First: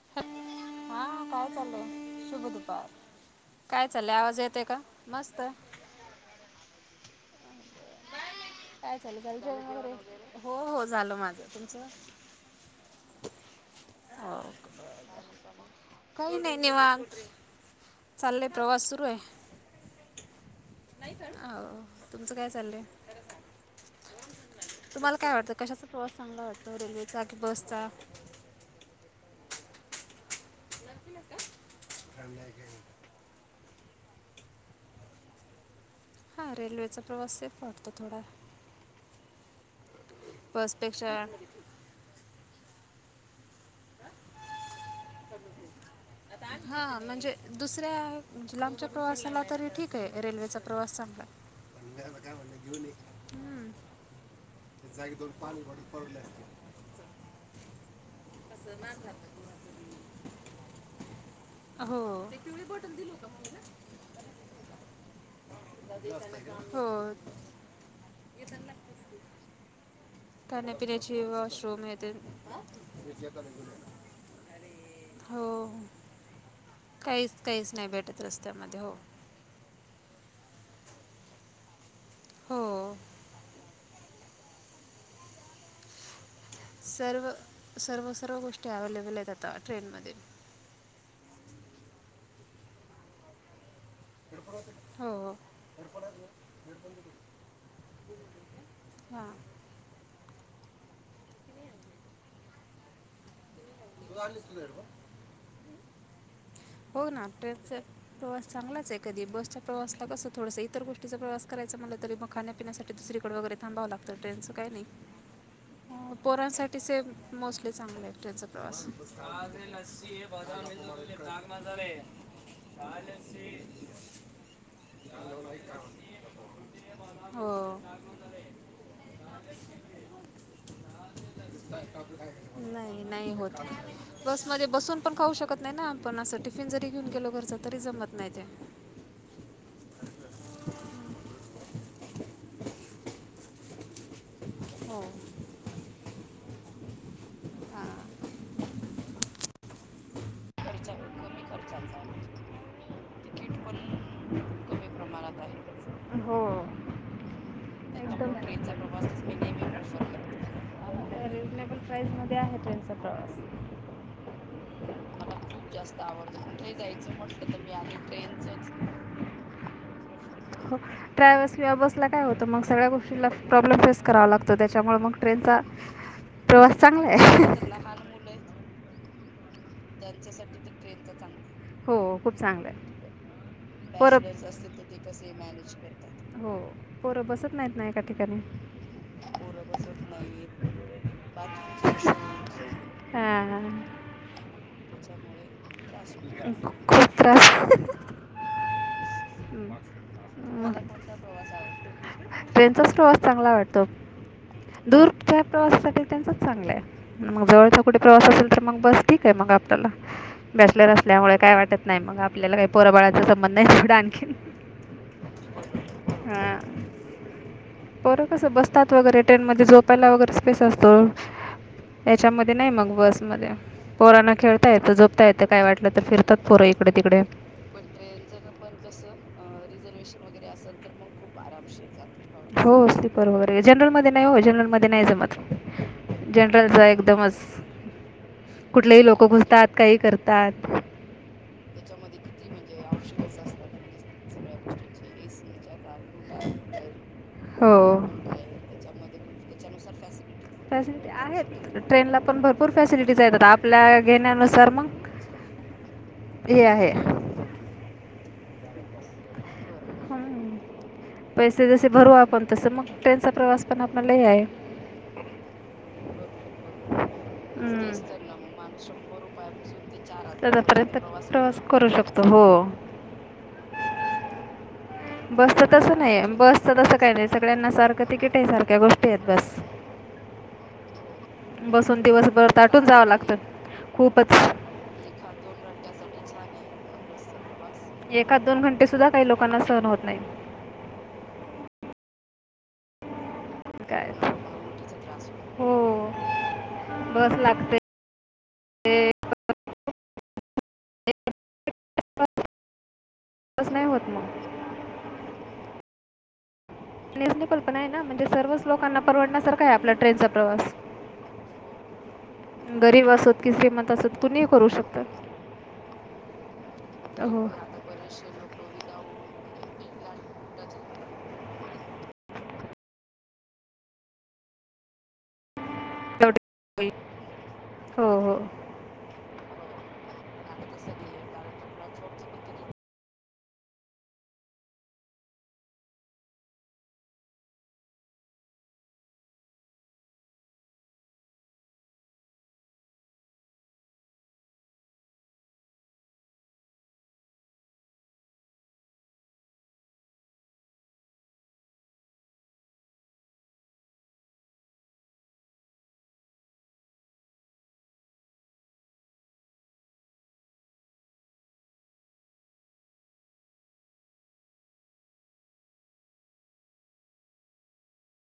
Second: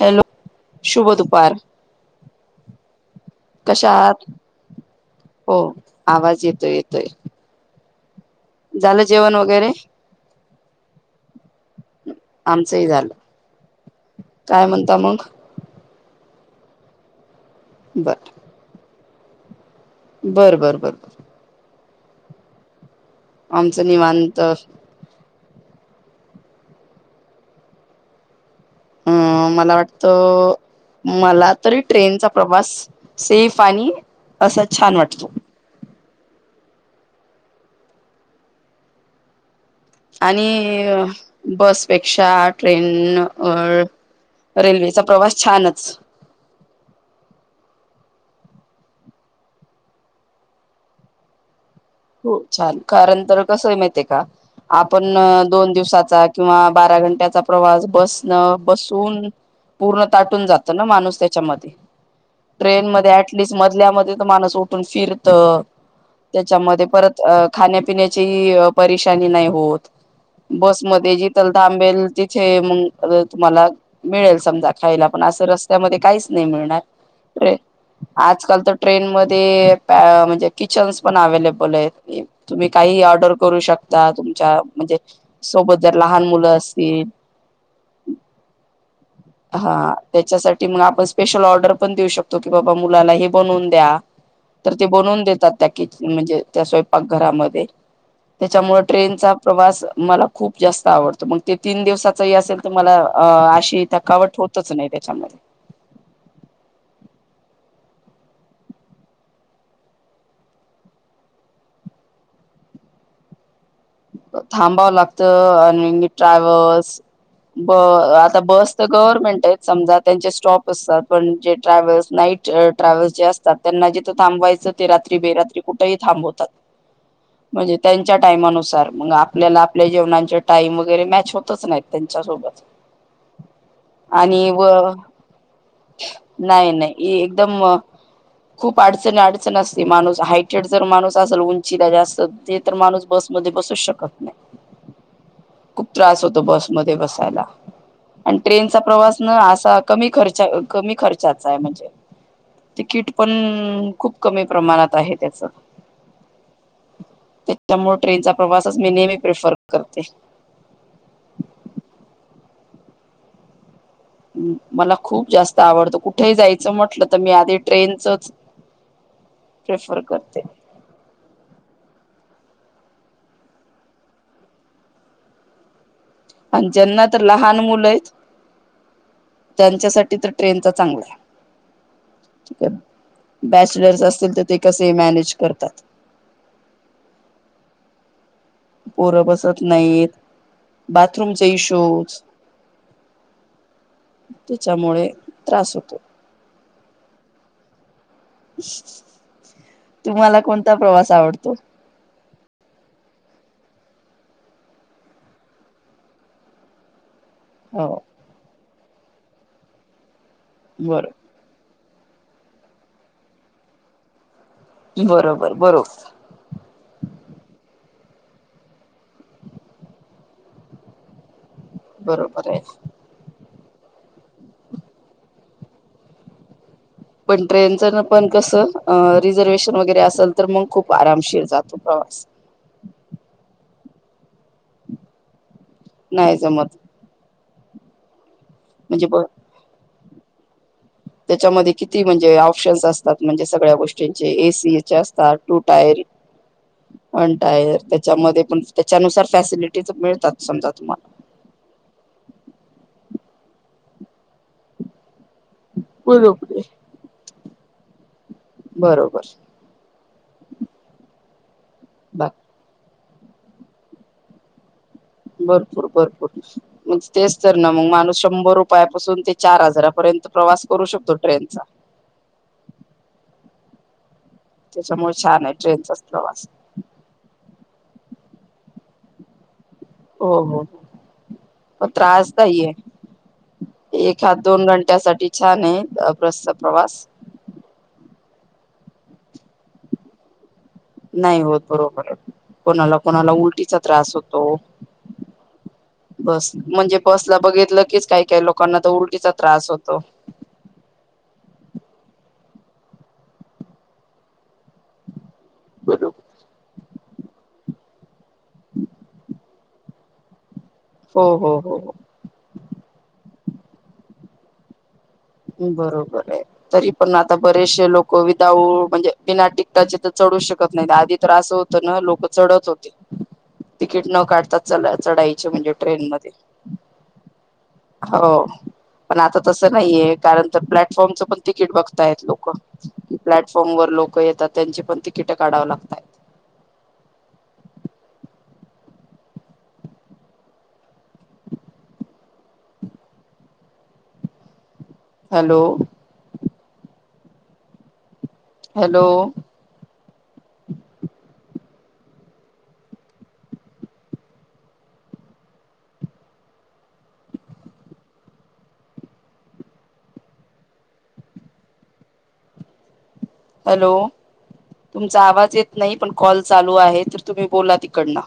Hello हा शुभ काय दुपार चाललंय? शुभ दुपार. काय कशा चाललंय आहात आवाज येते का? मस्त. हो आवाज येतोय, येतोय. झालं जेवण वगैरे. हो हो झालं माझं तुमचं. आमचंही झालं हो काय म्हणता मग. काही नाही निवांत चाललय प्रवास सुरू आहे. बर बर बर बर. अ तुमचं काय चाललंय. आमचं निवांत. तुम्हाला काय वाटतं कशाचा प्रवास चांगला वाटतो रेल्वेचा की बसचा. अं मला वाटतं मला तरी ट्रेनचा प्रवास सेफ आणि असा छान वाटतो. हा रेल्वेचा प्रवास सेफ वाटतो थोडा. आणि बसपेक्षा बस पेक्षा ट्रेन रेल्वेचा प्रवास छानच. हा म्हणजे दुसऱ्या लांबच्या प्रवासाला तरी ठीक आहे रेल्वेचा प्रवास चांगलाय. हो छान कारण तर कसंय माहिती आहे का. आपण दोन दिवसाचा किंवा बारा घंट्याचा प्रवास बसन बसून पूर्ण ताटून जात ना माणूस च्या मध्ये हो ट्रेन मध्ये अटलिस्ट मधल्या मध्ये तर माणस उठून फिरत. त्याच्यामध्ये हो. परत खाण्यापिण्याची परेशानी नाही होत. बसमध्ये खाण्यापिण्याची जिथल वॉशरूम हे थांबेल ते तिथे मग तुम्हाला मिळेल समजा खायला पण असं हो रस्त्यामध्ये काहीच नाही मिळणार. काहीच काहीच नाही भेटत रस्त्यामध्ये हो. ते म्हणजे किचन्स पण अवेलेबल आहेत. तुम्ही हो काहीही ऑर्डर करू शकता तुमच्या म्हणजे सोबत जर लहान मुलं असतील सर्व सर्व सर्व गोष्टी अवेलेबल आहेत आत हा त्याच्यासाठी मग आपण स्पेशल ऑर्डर पण देऊ शकतो की बाबा मुलाला हे बनवून द्या. तर ते हो बनवून हो देतात त्या किचन म्हणजे त्या स्वयंपाक घरामध्ये. त्याच्यामुळे हां ट्रेनचा प्रवास मला खूप जास्त आवडतो मग ते तीन दिवसाचा ही असेल तर मला आशी [unintelligible] हो ना अ टेच प्रवास चांगलाच आहे कधी बसचा प्रवासला कस थोडस इतर गोष्टीचा प्रवास करायच म्हटलं तरी मग खाण्यापिण्यासाठी दुसरीकड वगैर थांबावला थांबावं लागत आणि अं, पोरांसाठी ट्रॅव्हल्स से ब मोस्टली चांगलं आहे आता ट्रेनचा बस प्रवास गव्हर्नमेंट आहेत समजा त्यांचे स्टॉप असतात पण जे ट्रॅव्हल्स नाईट ट्रॅव्हल्स जे असतात त्यांना जिथं थांबवायचं ते रात्री बेरात्री कुठेही थांबवतात. म्हणजे हो त्यांच्या टायमानुसार. मग आपल्याला आपल्या जेवणाचे टाईम वगैरे मॅच होतच नाहीत त्यांच्या सोबत. नाही [inaudible] बसमध्ये बसून पण खाऊ शकत नाही ना आपण असं टिफिन नाही जरी घेऊन नाही गेलो घरच एकदम तरी जमत नाही ते. खूप अडचण अडचण असते माणूस हायटेड जर माणूस असेल उंचीला जास्त ते तर माणूस बसमध्ये. बसू शकत नाही. हो, खूप त्रास होतो बसमध्ये बसायला. हां आणि ट्रेनचा प्रवास ना असा कमी खर्चा कमी खर्चाचा आहे म्हणजे. तिकीट पण खूप कमी प्रमाणात आहे त्याच. त्याच्यामुळे ट्रेनचा प्रवासच मी नेहमी प्रेफर करते. तेच मध्ये आहे ट्रेन प्रवास. हम, मला खूप जास्त आवडतं कुठेही जायचं म्हटलं तर मी आधी ट्रेनचच. प्रेफर करते. ट्रायव्हल्स किंवा बसला काय होतं मग सगळ्या गोष्टीला प्रॉब्लेम फेस करावा लागतो त्याच्यामुळे मग ट्रेनचा. प्रवास. त्यांना चांगला आहे तर लहान मुलेच. मुलं आहेत आहे हो खूप ठीक चांगलं आहे आहे. बॅचलर्स परब. असतील तर ते कसे मॅनेज करतात हो पोरं बसत नाहीत ना एका ठिकाणी. पोरं बसत परापासत नाहीत नाही बाथरूमचे इश्यूज [inaudible] हा हा, त्याच्यामुळे त्रास होतो खूप त्रास. तुम्हाला कोणता प्रवास आवडतो. ट्रेनचाच प्रवास चांगला वाटतो दूरच्या प्रवासासाठी त्यांचच चांगला आहे. मग जवळचा हो कुठे प्रवास असेल तर मग बस ठीक आहे मग आपल्याला बॅचलर बरोबर असल्यामुळे. काय वाटत नाही मग आपल्याला काही पोरबळाचा संबंध नाही तिकडं आणखी. बरोबर बरोबर. हा, पोर कसं बसतात वगैरे ट्रेन मध्ये झोपायला वगैरे स्पेस असतो. बरोबर याच्यामध्ये आहे. नाही मग बसमध्ये पोराना खेळता येतं जोपता येतं काय वाटलं तर फिरतात पोरही. पण ट्रेन जर पण कसं अ रिझर्वेशन वगैरे असेल तर मग खूप आरामशी जात. हो असती बरोबर जनरल मध्ये नाही हो जनरल मध्ये नाही जमत. नाही जमत जनरलचा एकदमच कुठलेही म्हणजे ब लोक घु''--'' तात काही करतात. त्याच्यामध्ये किती म्हणजे ऑप्शन्स असतात ऑप्शन्स म्हणजे असतात सगळ्या गोष्टींचे म्हणजे सगळ्या एसीचे गोष्टीचे ए असतात टू सीच्या कार टायर. कुठला कुठल्या हो. पणताय आहेत त्याच्यामध्ये पण त्याच्यामध्ये त्याच्यानुसार फॅसिलिटी त्याच्यानुसार मिळतात. फॅसिलिटीज समजा तुम्हाला. फॅसिलिटी आहेत. ट्रेनला पण भरपूर फॅसिलिटीज आहेत आपल्या घेण्यानुसार मग. बरोबर हाय. हे आहे. बरोबर. हम् पैसे जसे भरू बा आपण तस मग ट्रेनचा प्रवास पण आपणला आहे. भरपूर भरपूर. तेच तर ना हं. मग तेच माणूस तर ना शंभर मग माणूस शंभर रुपयापासून ते चार रुपयापासून ते चार हजारापर्यंत त्याच्यापर्यंत प्रवास करू हजारापर्यंत शकतो त्याच्यापर्यंत प्रवास ट्रेनचा. करू प्रवास करू शकतो हो, त्याच्यामुळे छान बस आहे तस ट्रेनचाच नाही प्रवास बस. सदसं काही नाही सगळ्यांना सारखं तिकीट आहे सारख्या गोष्टी आहेत बस. हो हो. म बसून त्रास दिवसभर नाहीये ताटून जावं लागतं ए खूपच ह दोन एखाद घंट्या सा. छान घंट्यासाठी आहे बसचा प्रवास एका दोन घंटे सुद्धा काही लोकांना सहन होत नाही नाही होत बरोबर कोणाला कोणाला उल काय लोकांना त्रासहोत उलटीचा त्रास होतो हो म्हणजे बस ला बघितलं की काही काय लोक लोकांना तो उलटीचा त्रास होतो. तच नाही होत मग बरोबर रिझनेबल पण आहे ना म्हणजे सर्वच लोकांना परवडण्यासारखा आहे आपला ट्रेनचा प्रवास हो हो हो हो गरीब असोत की श्रीमंत असोत कुणीही करू शकतात. बरोबर आहे तरी पण आता बरेचसे लोक विदाऊ म्हणजे बिना टिकटाचे तर चढू शकत नाही आधी तर असं होतं ना लोक चढत होते तिकीट न काढताात च चढायचे म्हणजे ट्रेन मध्ये, इंग्लंडच हो पण आता तर तस नाहीय आहे कारण आता सगळे कारण प्लॅटफॉर्मच की पण तिकीट बघताय प्लॅटफॉर्मची लोक किती प्लॅटफॉर्म वर लोक येतात त्यांची पण तिकिट काढाव लागत हॅलो हॅलो हॅलो तुमचा आवाज येत नाही पण कॉल चालू आहे तर तुम्ही बोला तिकडन